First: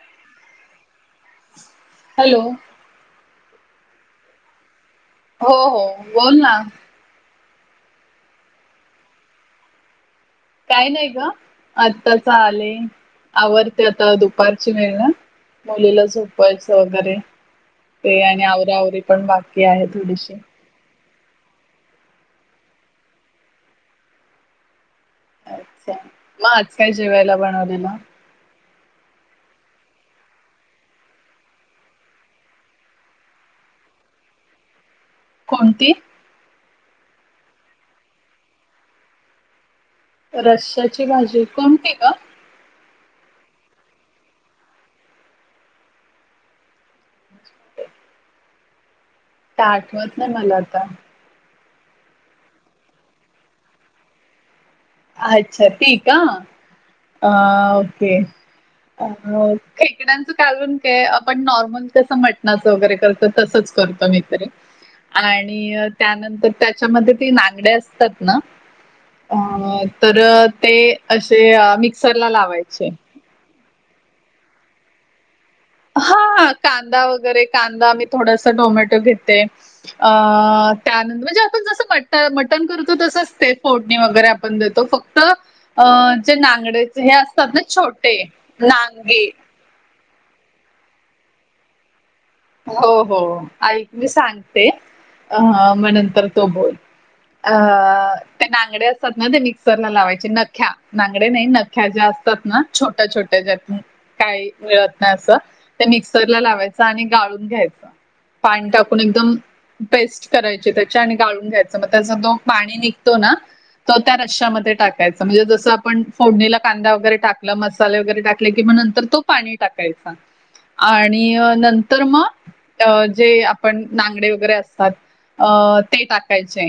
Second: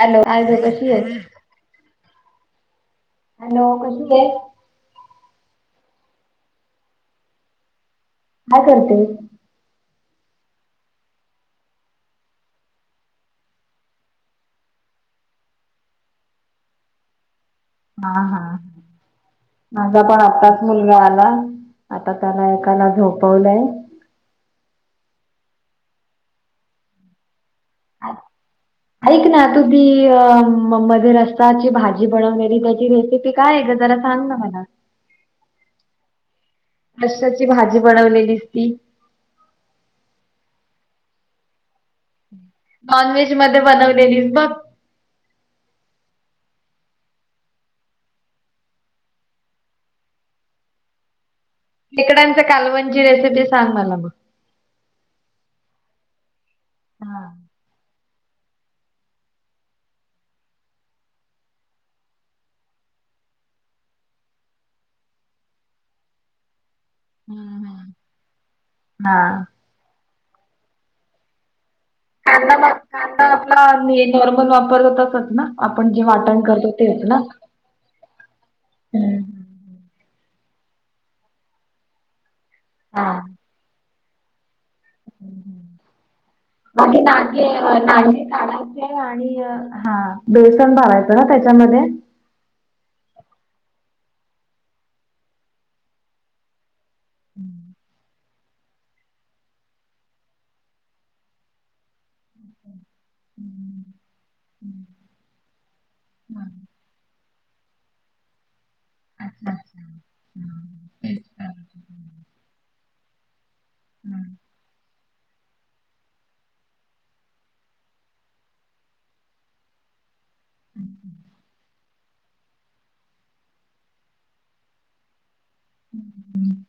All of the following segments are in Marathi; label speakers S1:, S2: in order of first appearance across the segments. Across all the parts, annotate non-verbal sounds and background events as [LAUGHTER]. S1: हॅलो काय ग कशी आहे?
S2: हॅलो!
S1: हॅलो कशी आहेस?
S2: हो हो बोल ना!
S1: काय करतेस?
S2: काय नाही ग आत्ताच आले आवरते आता दुपारची वेळ ना मुलीला झोपयचं वगैरे
S1: हा
S2: ते
S1: हा
S2: आणि आवरा आवरी पण बाकी आहे
S1: माझा पण
S2: थोडीशी
S1: आत्ताच मुलगा आला आता त्याला एकाला झोपवलंय.
S2: अच्छा मग आज काय जेवायला बनवलेल?
S1: [INAUDIBLE] ऐक ना तुझी मध्ये रसाची भाजी बनवली त्याची रेसिपी काय आहे ग जरा सांग ना मला.
S2: कोणती?
S1: रस्याची भाजी बनवलेली ती.
S2: रश्याची भाजी कोणती ग?
S1: नॉन व्हेज मध्ये बनवलेलीस बघ.
S2: आता आठवत नाही मला आता.
S1: खेकड्यांचं कालवंन केलेल ते सांग मला मग.
S2: अच्छा ती का
S1: हा.
S2: अ ओके. अ खेकड्यांचं कालवण काय आपण नॉर्मल कसं मटणाचं वगैरे करत तसच करतो मी तरी आणि त्यानंतर त्याच्यामध्ये ते नागडे असतात ना
S1: हा!
S2: अ तर ते अशे मिक्स
S1: कांदा कांदा आपला नॉर्मल वापरत तसच ना? आपण जे वाटण
S2: हा
S1: करतो
S2: कांदा
S1: तेच ना.
S2: वगैरे कांदा मी थोडासा टोमॅटो घेते.
S1: हम्म.
S2: अ त्यानंत म्हणजे आपण जसं मट मटण करतो
S1: हा
S2: तसंच ते फोडणी वगैरे आपण देती तो फक्त अं जे
S1: बाकी
S2: नागडेचे हे
S1: नागे
S2: असतात ना छोटे
S1: नागे काढायचे
S2: नांगे
S1: आणि अ, हा बेसन भावायचं ना त्याच्यामध्ये?
S2: हो हो ऐक मी सांगते अ म नंतर तू बोल. अ ते नागडे असतात ना ते मिक्सरला लावायचे नख्या नागडे नाही नख्या ज्या असतात ना छोट्या छोट्या ज्यातून काही मिळत नाही अस त्या मिक्सरला लावायचं आणि पाणी टाकून एकदम
S1: अच्छा अच्छा
S2: पेस्ट
S1: हा
S2: करायचे त्याच्या आणि
S1: तेच
S2: गाळून घ्यायच.
S1: करायचं.
S2: मग त्याचा तो पाणी निघतो ना तर त्या रश्यामध्ये टाकायचं म्हणजे जसं आपण फोडणीला कांदा वगैरे टाकलं मसाले वगैरे टाकले किं नंतर तो पाणी टाकायचा आणि नंत तर मग जे आपण नागडे वगैरे असतात. अ ते टाकायचे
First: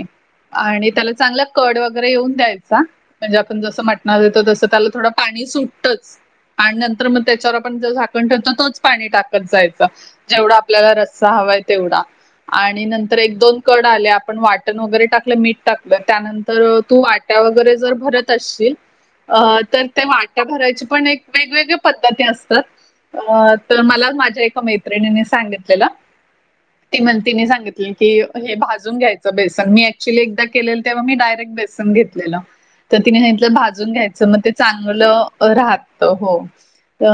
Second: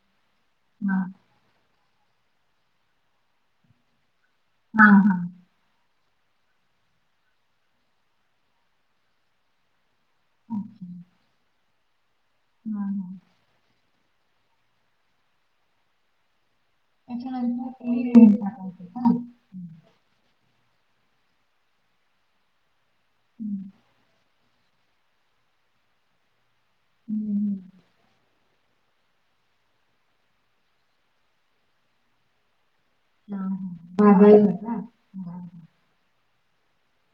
S2: आणि
S1: हा
S2: त्याला चांगला कड वगैरे येऊन द्यायचा म्हणजे आपण जस म्हटणा वर येतो तस त्याला
S1: हा
S2: थोडं
S1: हा हा
S2: पाणी सुटतच. आणि नंतर मग त्याच्यावर आपण जो झाकण ठरतो तोच पाणी टाकत जायचा. जेवढा
S1: अच्छा
S2: आपल्याला रस्सा हवाय तेवढा. आणि
S1: हा हा
S2: नंतर एक दोन कड आले आपण वाटण वगैरे टाकलं मीठ टाकलं त्यानंतर तू वाट्या
S1: त्याच्यानंतर
S2: वगैरे जर
S1: ते
S2: भरत असशील
S1: टाकायचे का
S2: अ तर त्या वाट ट्या भरायची पण एक वेगवेगळ पद्धती असतात
S1: हम्म.
S2: तर मला माझ्या एका मै त्रीनीनी सांगितलेलं तिनंतिनी सांगितलेलं की हे भाज भाजून घ्यायचं बेसन मी ऍक्च्युली एकदा केलेलं तेव्हा मी डायरेक्ट बेसन घेतलेल तर तिने
S1: हा
S2: सांगितलं जो ते
S1: हा
S2: भाजून घ्यायचं मग ते
S1: भाजायचं का हा
S2: चांगलं
S1: हा.
S2: राहत हो. अ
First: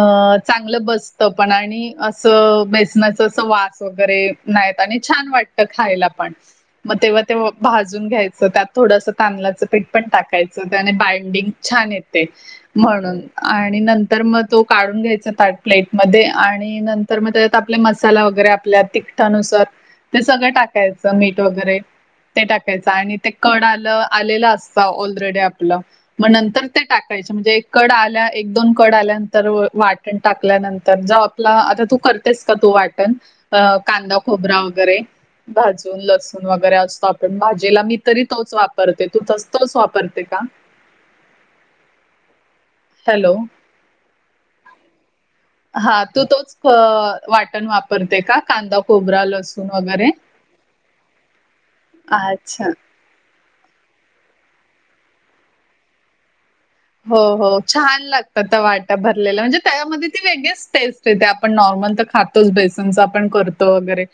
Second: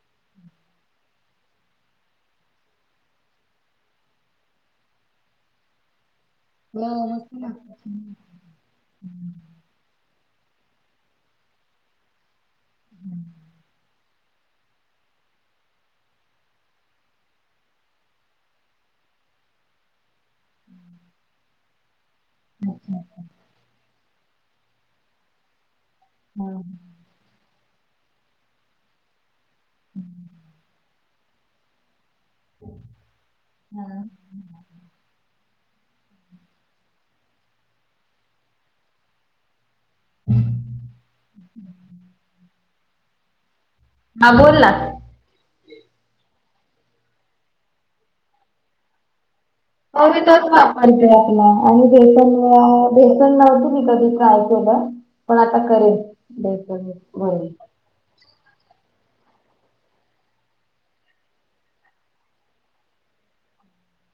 S2: चांगलं बसत पण आणि असं बेसनाच अस वास वगैरे नाही येत आणि छान वाटत खायला पण.
S1: हो
S2: मग तेव्हा
S1: मस्त
S2: ते
S1: लागत
S2: भाजून घ्यायचं त्यात थोडंस तादल्याचं पीट पण टाकायचं त्याने बाइंडिंग छान येते. म्हणून आणि नंतर मग तो काढून घ्यायचा ताट प्लेटमध्ये आणि नंतर मग ते आपले मसाला वगैरे आपल्या तिखटानुसार ते सगळं टाकायचं मीठ वगैरे ते टाकायचं
S1: हा
S2: आणि ते कळ आलं आलेला असता ऑलरेडी आपलं. मग नंतर ते टाकायच म्हणजे कड आल्या एक दोन कड आल्यानंतर वाटण टाकल्यानंतर जाऊ आपला आता तू कर तेस का तू वाटण अ
S1: हा
S2: कांदा खोबरा वगैरे भाजून लसूण वगैरे असतो आपण भाजीला मी तरी तोच वापरते तू तस तस वापर परते का? हॅलो.
S1: हा बोल ना.
S2: हा तू तोच अ वाटण वापरते का कांदा खोबरा लसू
S1: हो मी तोच वापरते आपला आणि जे पण
S2: अच्छा
S1: बेसन नव्हत मी कधी ट्राय केलं पण आता करेन.
S2: हो, हो.
S1: [UNINTELLIGIBLE]
S2: छान लागतात त्या वाट्या भरलेला म्हणजे तव्यामध्ये ती वेगळीच टेस्ट येते आपण नॉर्मल तर खात तेल बेसनच आपण करतो वगैरे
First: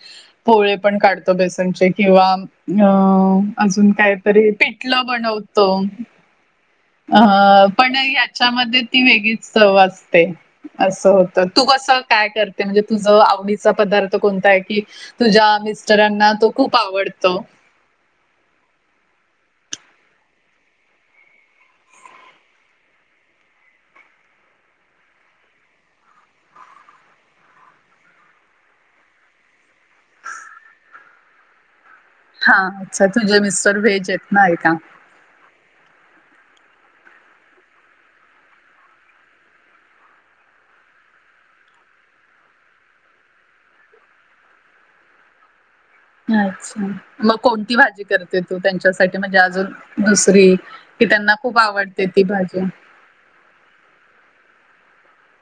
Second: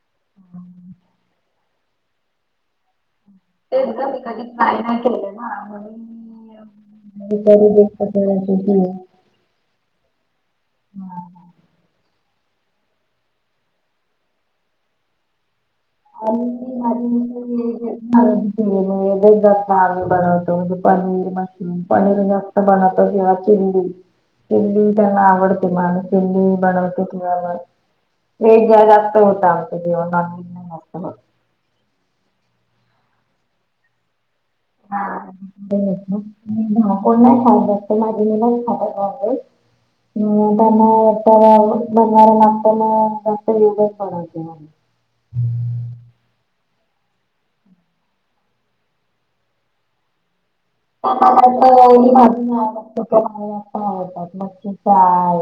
S2: पोळे पण काढतो बेसनचे किंवा म
S1: तेच
S2: अजून
S1: ग मी कधी
S2: कायतरी
S1: ट्राय नाही
S2: पिटलं
S1: केलं ना
S2: बनवतो.
S1: म्हणून
S2: अ
S1: मी करू दे
S2: पण
S1: कसं
S2: याच्यामध्ये
S1: केलं.
S2: ती वेगळीच चव असते. असं होत तू कसं काय करते म्हणजे तुझं आवडीचा पदार्थ कोणता आहे की तुझ्या मिस्टरांना
S1: आणि
S2: तो खूप
S1: माझी
S2: आवडतो.
S1: [UNINTELLIGIBLE] आम्ही बनवतो म्हण पनीर मशरूम पनीर म [UNINTELLIGIBLE] [UNINTELLIGIBLE] [UNINTELLIGIBLE] जास्त होतं आमचं जेवन रात्री. अह.
S2: हा अच्छा तुझे मिस्टर व्हेज येत नाही का.
S1: दा घरात कोण नाही खात जास्त माझे [UNINTELLIGIBLE] खाता नॉनव्हेज. [UNINTELLIGIBLE] [INAUDIBLE]
S2: अच्छा मग कोणती भाजी करते तू त्यांच्यासाठी म्हणजे अजून दुसरी. की त्यांना खूप आवडते ती भाजी
S1: [UNINTELLIGIBLE] मच्छी फ्राय.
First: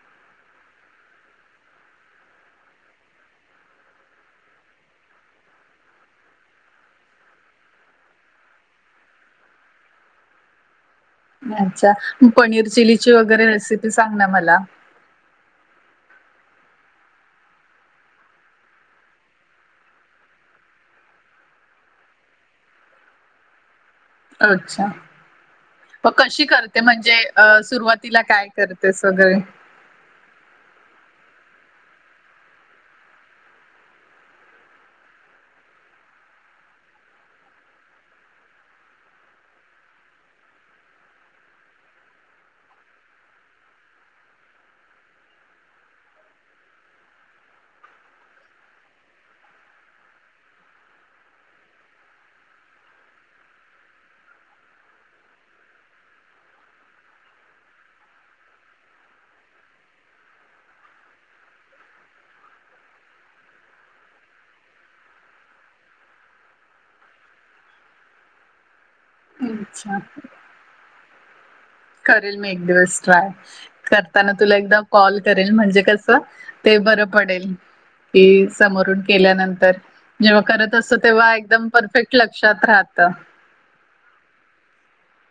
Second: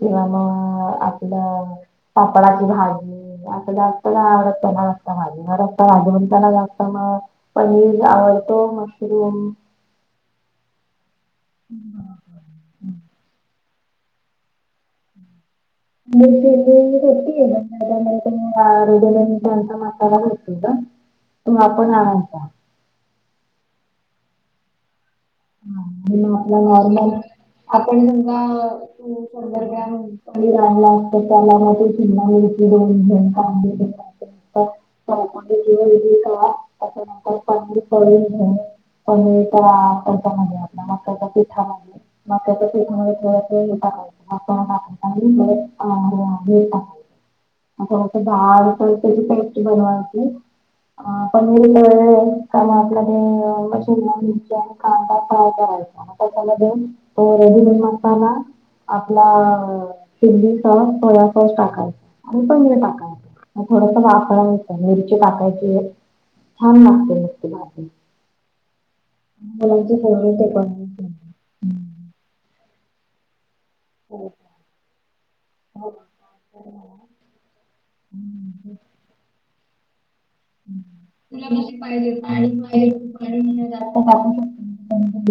S1: किंवा मग आपलं पापळाची भाजी. आता जास्त नाही आवडत त्याना भाजी मत भाजी म्हण त्याला [UNINTELLIGIBLE] जास्त म पनीर आवडत मशरूम.
S2: म अच्छा मग पनीर चिल्लीची वगैरे रेसिपी सांगना मला.
S1: [UNINTELLIGIBLE] तुम् आपण आणाल का?
S2: अच्छा. मग
S1: आणि
S2: कशी
S1: आपला
S2: करते?
S1: नॉर्मल
S2: म्हणजे अ सुरुवातीला काय करतेस वगैरे?
S1: [UNINTELLIGIBLE] हा चौकटी जवळ येवून जावा त्याच्यांत पाणी पडेल. पनीर तळा हेज्या आता मक्याच्या पिठा मध्ये मक्याच्या पिठामध्ये म ते टाकायचं. आता म खाली वर [UNINTELLIGIBLE] आता फक्त त्याची जाडसर पेस्ट बनवायची. हा पनीरचे काम असले, की मशीन ला मिरच्या कांदा कापायचा आताच्याला दोन फोडणी घालताना. आपला चिंली सॉस सोया सॉस टाकायच आणि पनीर टाकायचं. थोडस झाकण ठेवायच, मिरची वाफवायची छान लागते मस्त भाजी मंडळाचे
S2: अच्छा
S1: सगळे स्वयपाक
S2: करेल मी एक दिवस ट्राय.
S1: हो हो.
S2: करताना तुला एकदा कॉल करेल, म्हणजे कसं ते बरं पडेल. कि समोरून केल्यानंतर. जेव्हा करत असतो, तेव्हा
S1: तुला
S2: एकदम
S1: कशी
S2: परफेक्ट लक्षात राहतं.
S1: [UNINTELLIGIBLE] बाय चान्स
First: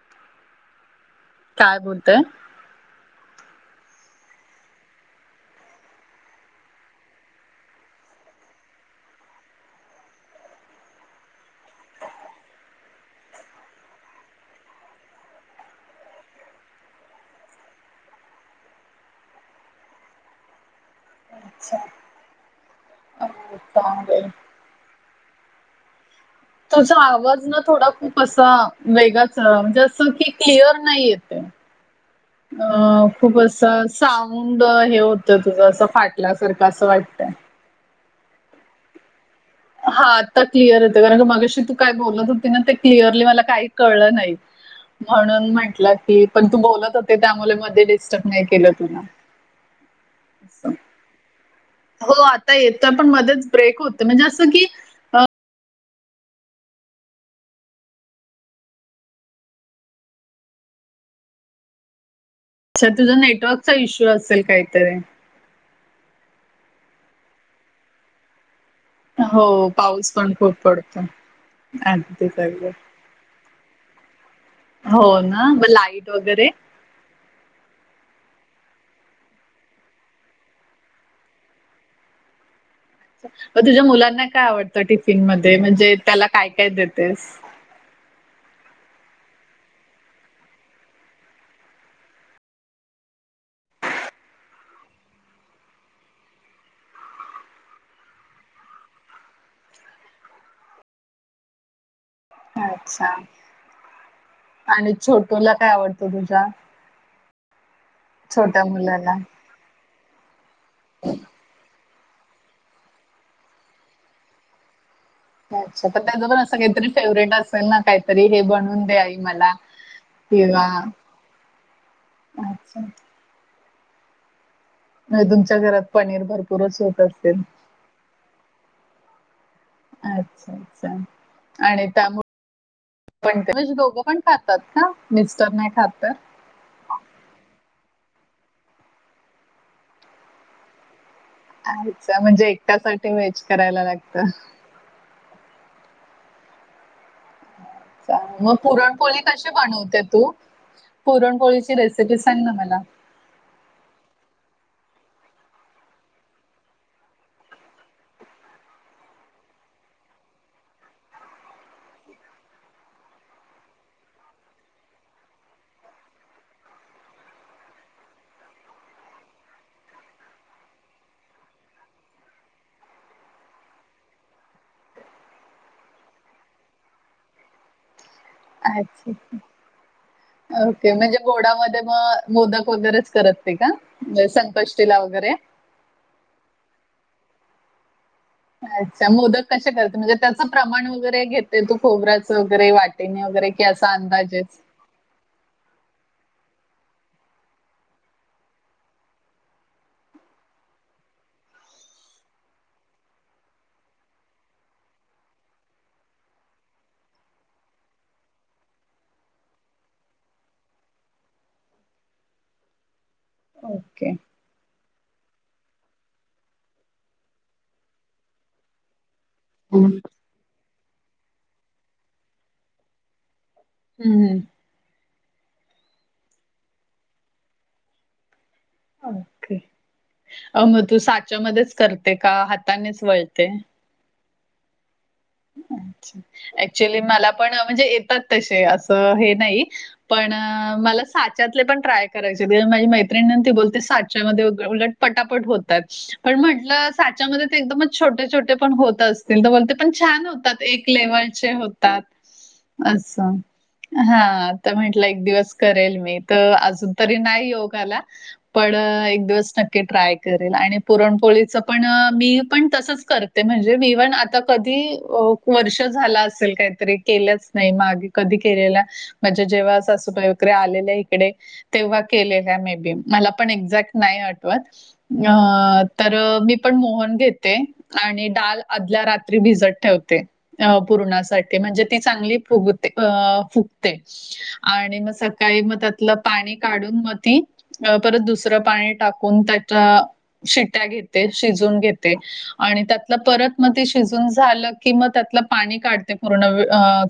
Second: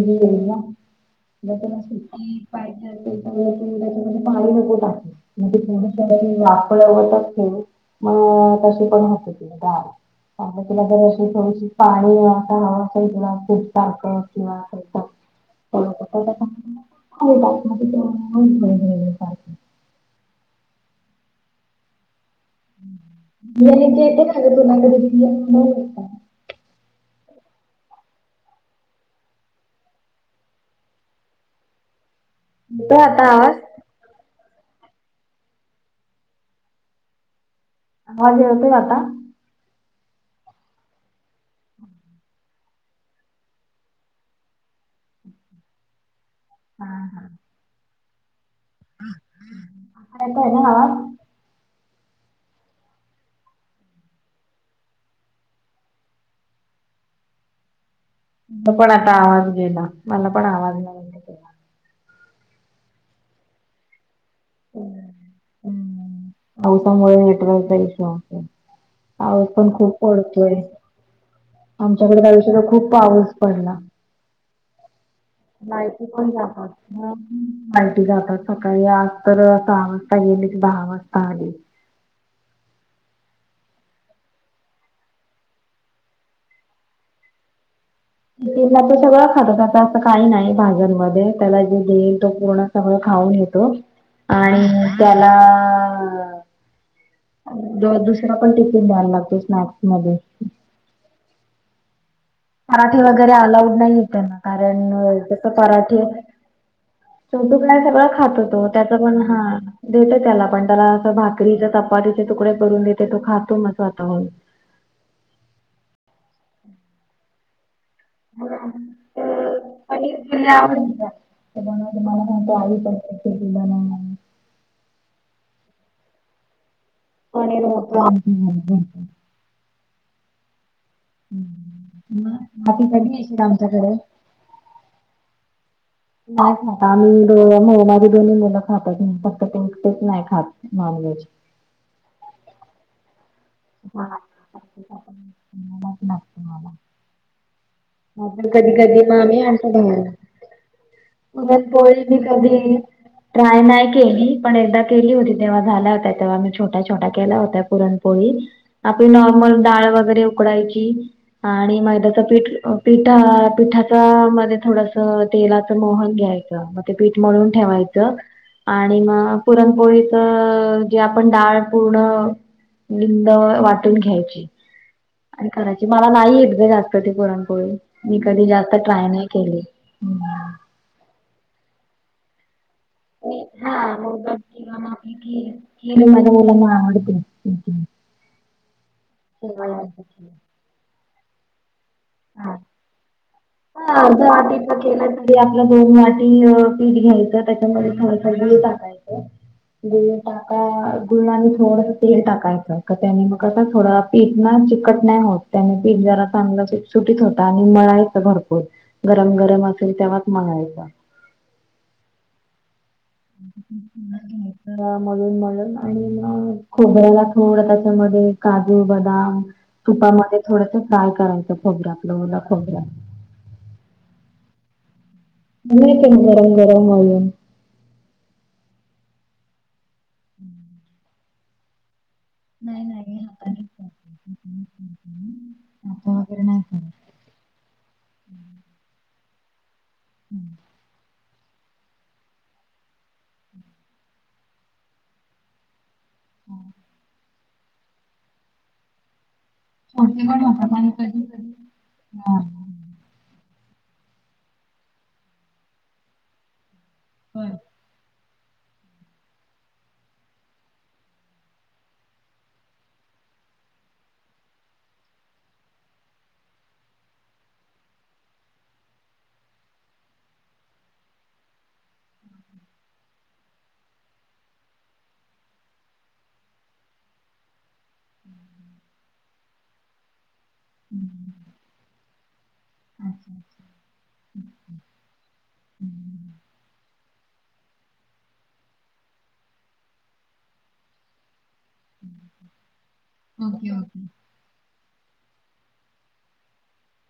S2: काय बोलतय
S1: अस त्याच्यामध्ये पाणी नको टाकू. म्हणजे थोडी थोडी वाफवतच ठेव, मग तशी पण वाफव ती तुला जर अशी थोडीशी पाणी अस हवं असेल, तुला पातळ किंवा [UNINTELLIGIBLE]
S2: अच्छा. अ,
S1: बिर्याणीची येते
S2: चालेल.
S1: का ग तुला रेसिपी मग मला सांग.
S2: तुझा आवाज ना, थोडा खूप असा वेगळाच असं कि, क्लिअर नाही येतय.
S1: [INAUDIBLE] येतोय
S2: अ
S1: आता
S2: खूप
S1: आवाज?
S2: असाच. साऊंड हे होतं तुझं असं फाटल्यासारखं असं वाटतंय.
S1: आवाज येतोय आता
S2: हा आता क्लिअर येतोय, पण अ मगाशी तू काय बोलत होती? ना ते क्लिअरली मला काही कळलं नाही. म्हणून म्हटलं की पण, तू
S1: हा
S2: बोलत होते
S1: हा.
S2: त्यामुळे मध्ये डिस्टर्ब नाही केलं तुला.
S1: येतोय ना
S2: असं.
S1: आवाज?
S2: हो आता येतोय, पण मध्येच ब्रेक होतय म्हणजे असं की
S1: तुमचा पण आता आवाज गेला, मला पण आवाज नाही येत आहे.
S2: सई तुझा नेटवर्कचा इश्यू असेल काहीतरी,
S1: अच्छा. पावसामुळे नेटवर्क चा इश्यू असेल.
S2: हो,
S1: पाऊस पण खूप
S2: पाऊस पण
S1: पडतोय,
S2: खूप पडतो.
S1: आमच्याकडे तर या
S2: अगदीच,
S1: वर्षी तर
S2: अगदी.
S1: खूप पाऊस पडला.
S2: हो ना, मग लाईट वगैरे
S1: हो लाईटी जातात. सकाळी आज तर सहा वाजता गेली आणि दहा वाजता आली.
S2: मग तुझ्या मुलांना काय आवडतं टिफिन मध्ये म्हणजे त्याला काय काय देतेस?
S1: जे दिलं ते सगळ खातात असं काही नाही. भाज्यांमध्ये त्याला जे देईल तो पूर्ण सगळ खाऊन येतो आणि त्याआला आ आ रोज दुसरा पण टिफिन द्यायला लागतो स्नॅक्स मध्ये पराठे
S2: अच्छा
S1: वगैरे अलाउड नाहीए त्यांना कारण
S2: आणि
S1: जस,
S2: छोटूला काय
S1: पराठे
S2: आवडतं तुझ्या?
S1: छोटू ना सगळं खातो
S2: छोट्या
S1: तो त्याचा
S2: मुलाला
S1: पण हा देते त्याला पण त्याला असं भाकरीचे, चपातीचे, तुकडे करून देते. तो खातो म स्वतःहून
S2: अच्छा तर त्याच पण असं काहीतरी फेवरेट असेल, ना काहीतरी हे बनून दे आई मला. किंवा अच्छा
S1: [INAUDIBLE]
S2: नाही तुमच्या घरात पनीर भरपूर
S1: पनीर होता आमच्या घरी
S2: अच्छा अच्छा आणि
S1: मग आधी कधी
S2: त्यामुळे पण
S1: येशील
S2: म्हणजे
S1: आमच्याकडे?
S2: दोघं पण खातात का मिस्टर नाही खात तर?
S1: नाही खात आम्ही दोन्ही मुलं खात फक्त तेच नाही खात नॉनव्हेज
S2: अच्छा म्हणजे एकट्यासाठी वेज करायला
S1: हा.
S2: लागतं.
S1: मला
S2: अच्छा.
S1: हा
S2: मग
S1: कधी कधी
S2: पुरणपोळी
S1: आम्हीही
S2: कशी
S1: आणतो
S2: बनवते
S1: बाहेरून
S2: तू? पुरणपोळीची
S1: पुरणपोळी मी
S2: रेसिपी सांग ना
S1: कधीही
S2: मला.
S1: ट्राय नाही केली पण एकदा केली होती तेव्हा झाल्या होत्या तेव्हा मी छोट्या छोट्या केल्या होत्या पुरणपोळी. आपली नॉर्मल डाळ वगैरे उकडायची आणि मैद्याच पीठ पिठा पिठाच्या मध्ये थोडंसं तेलाचं मोहन घ्यायचं ते पीठ मळून ठेवायचं. आणि मग पुरणपोळीच जे आपण डाळ गुळ लिंब वाटून घ्यायची. आणि करायची मला नाही एकदा जास्त ती पुरणपोळी मी कधी जास्त ट्राय
S2: अच्छा
S1: नाही केली.
S2: ओके म्हणजे गोडामध्ये मग मोदक वगैरेच करत नाही का
S1: हा
S2: म्हणजे संकष्टीला वगैरे
S1: मी माझ्या मुलांना आवडते
S2: अच्छा मोदक कशे करते म्हणजे त्याचं प्रमाण वगैरे कसं घेते. ते तू खोबऱ्याचं
S1: हा
S2: वगैरे वाटीणी वगैरे की असा
S1: हा
S2: अंदाजेच?
S1: जआदिप [UNINTELLIGIBLE] के त आपलं दोन वाटी पीठ घ्यायचं त्याच्यामध्ये थोडंसं गूळ टाकायचं. गुळ टाका गुळ आणि थोडस तेल टाकायचं का त्यानी मग कसं थोडं पीठ ना चिकट नाही होत त्याने पीठ जरा चांगलं सुटीत होत आणि मळायच भरपूर गरम गरम असेल तेव्हाच मळायच
S2: ओके.
S1: ह मळून मळून आणि मग खोबऱ्याला थोड त्याच्यामध्ये काजू बदाम
S2: हम्म.
S1: तुपामध्ये थोडंसं फ्राय करायचं खोबर्या आपलं ओ खोबऱ्या
S2: हम्म हम्म
S1: म प गरम गरम हो
S2: ओके अ मग तू साच्यामध्येच करते का
S1: नाही
S2: हातानेच
S1: नाही
S2: वळते.
S1: हातानेच करते. आता
S2: अच्छा
S1: वगैरे नाही करत.
S2: ऍक्च्युली मला पण म्हणजे येतात तसे असं हे नाही. पण मला सा तले पण ट्राय करायचे ते माझी मैञिणी ते बोलते साचामध्ये उलट पटापट होतात. पण म्हटलं साच्यामध्ये ते एकदमच छोटे छोटे पण होत असतील तर बोलते पण छान
S1: छोटे पण
S2: होतात एक
S1: आणि कधी
S2: लेवल चे
S1: कधी
S2: होतात
S1: हा
S2: असं हाता म्हंटलं एक दिवस करेल मी तर अजून. तरी
S1: बर
S2: नाही योगाला पण एक दिवस नक्की ट्राय करेल आणि पुरणपोळीच पण मी पण तसंच कर म्हणजे इवण आता कधी ते वर्ष झाला असेल काहीतरी केलंच नाही मागे कधी केलेल्या म्हणजे जेव्हा सासू वगैरे आलेले इकडे तेव्हा केलेल्या मे बी मला पण एक्झॅक्ट नाही आठवत. अ तर मी पण मोहन घेते आणि डाल आदल्या रात्री भिजत ठेवते पूर्णासाठी म्हणजे ती चांगली फुगते
S1: अच्छा अच्छा
S2: फुगते. आणि मग सकाळी मग त्यातलं पाणी काढून मग ती अ परत दुसरं पाणी टाकून त्याच्या शिट्या घेते शिजून घेते. त्या परत
S1: ओके
S2: मग शिजवून
S1: ओके
S2: झालं की मग त्यातल पाणी काढते पूर्ण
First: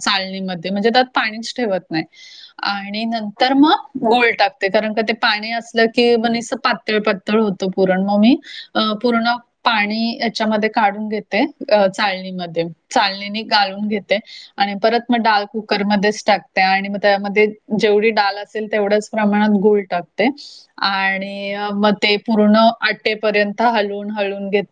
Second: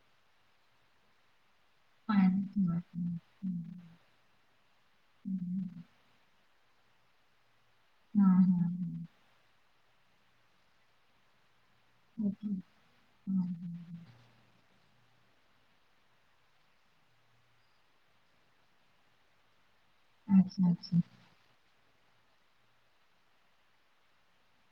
S2: चालणीमध्ये म्हणजे त्यात पाणीच ठेवत. नाही
S1: पाणी
S2: आणि
S1: ठेवायचं
S2: नंतर मग. गोल टाकते कारण का ते पाणी असलं की निस्त पातळ पातळ. पातळ होतो पुरण मग मग
S1: हा
S2: मी
S1: हा हा
S2: पूर्ण पाणी याच्यामध्ये काढून घेते. अ
S1: ओके
S2: चालणीमध्ये चालणीने
S1: हा, हा.
S2: गालून घेते. आणि परत मग डाळ कुकरमध्येध्येच टाकते आणि मग त्यामध्ये जेवढी डाल असेल तेवढंच प्रमाणात गूळ टाक
S1: अच्छा अच्छा
S2: आणि मग ते पूर्ण आठेपर्यंत हलून हळून घेत.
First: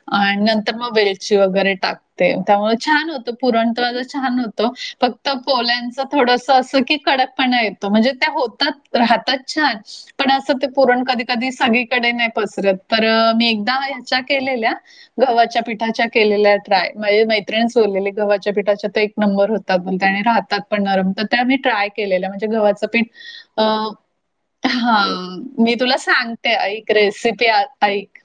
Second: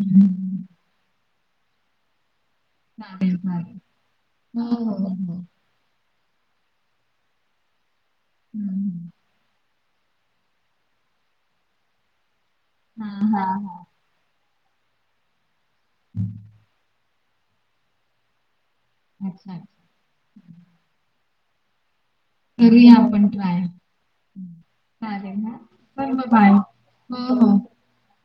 S1: हम्म, हम्म.
S2: नंतर मग वेलची वगैरे टाक ते त्यामुळे छान होत
S1: बरं.
S2: पुरणवा छान होतं
S1: हो हो हो
S2: फक्त
S1: हम्म,
S2: पोलायांच. थोडस असं की कडकपणा येतो म्हणजे त्या होतात
S1: हम्म.
S2: राहतात छान, पण असं ते पुरण कधी कधी सगळीकडे नाही पसरत तर
S1: हा
S2: मी
S1: हा
S2: एकदा केलेल्या गव्हाच्या पिठाच्या केलेल्या ट्राय म्हणजे मैत्र सल्या गव्हाच्या पिठाच्या एक नंबर होतात त्या आणि राहतात पण नरम तर त्या मी ट्राय केलेल्या म्हणज गव्हाच पीठ अ हा मी तुला सांगते ऐक रेसिपी ऐक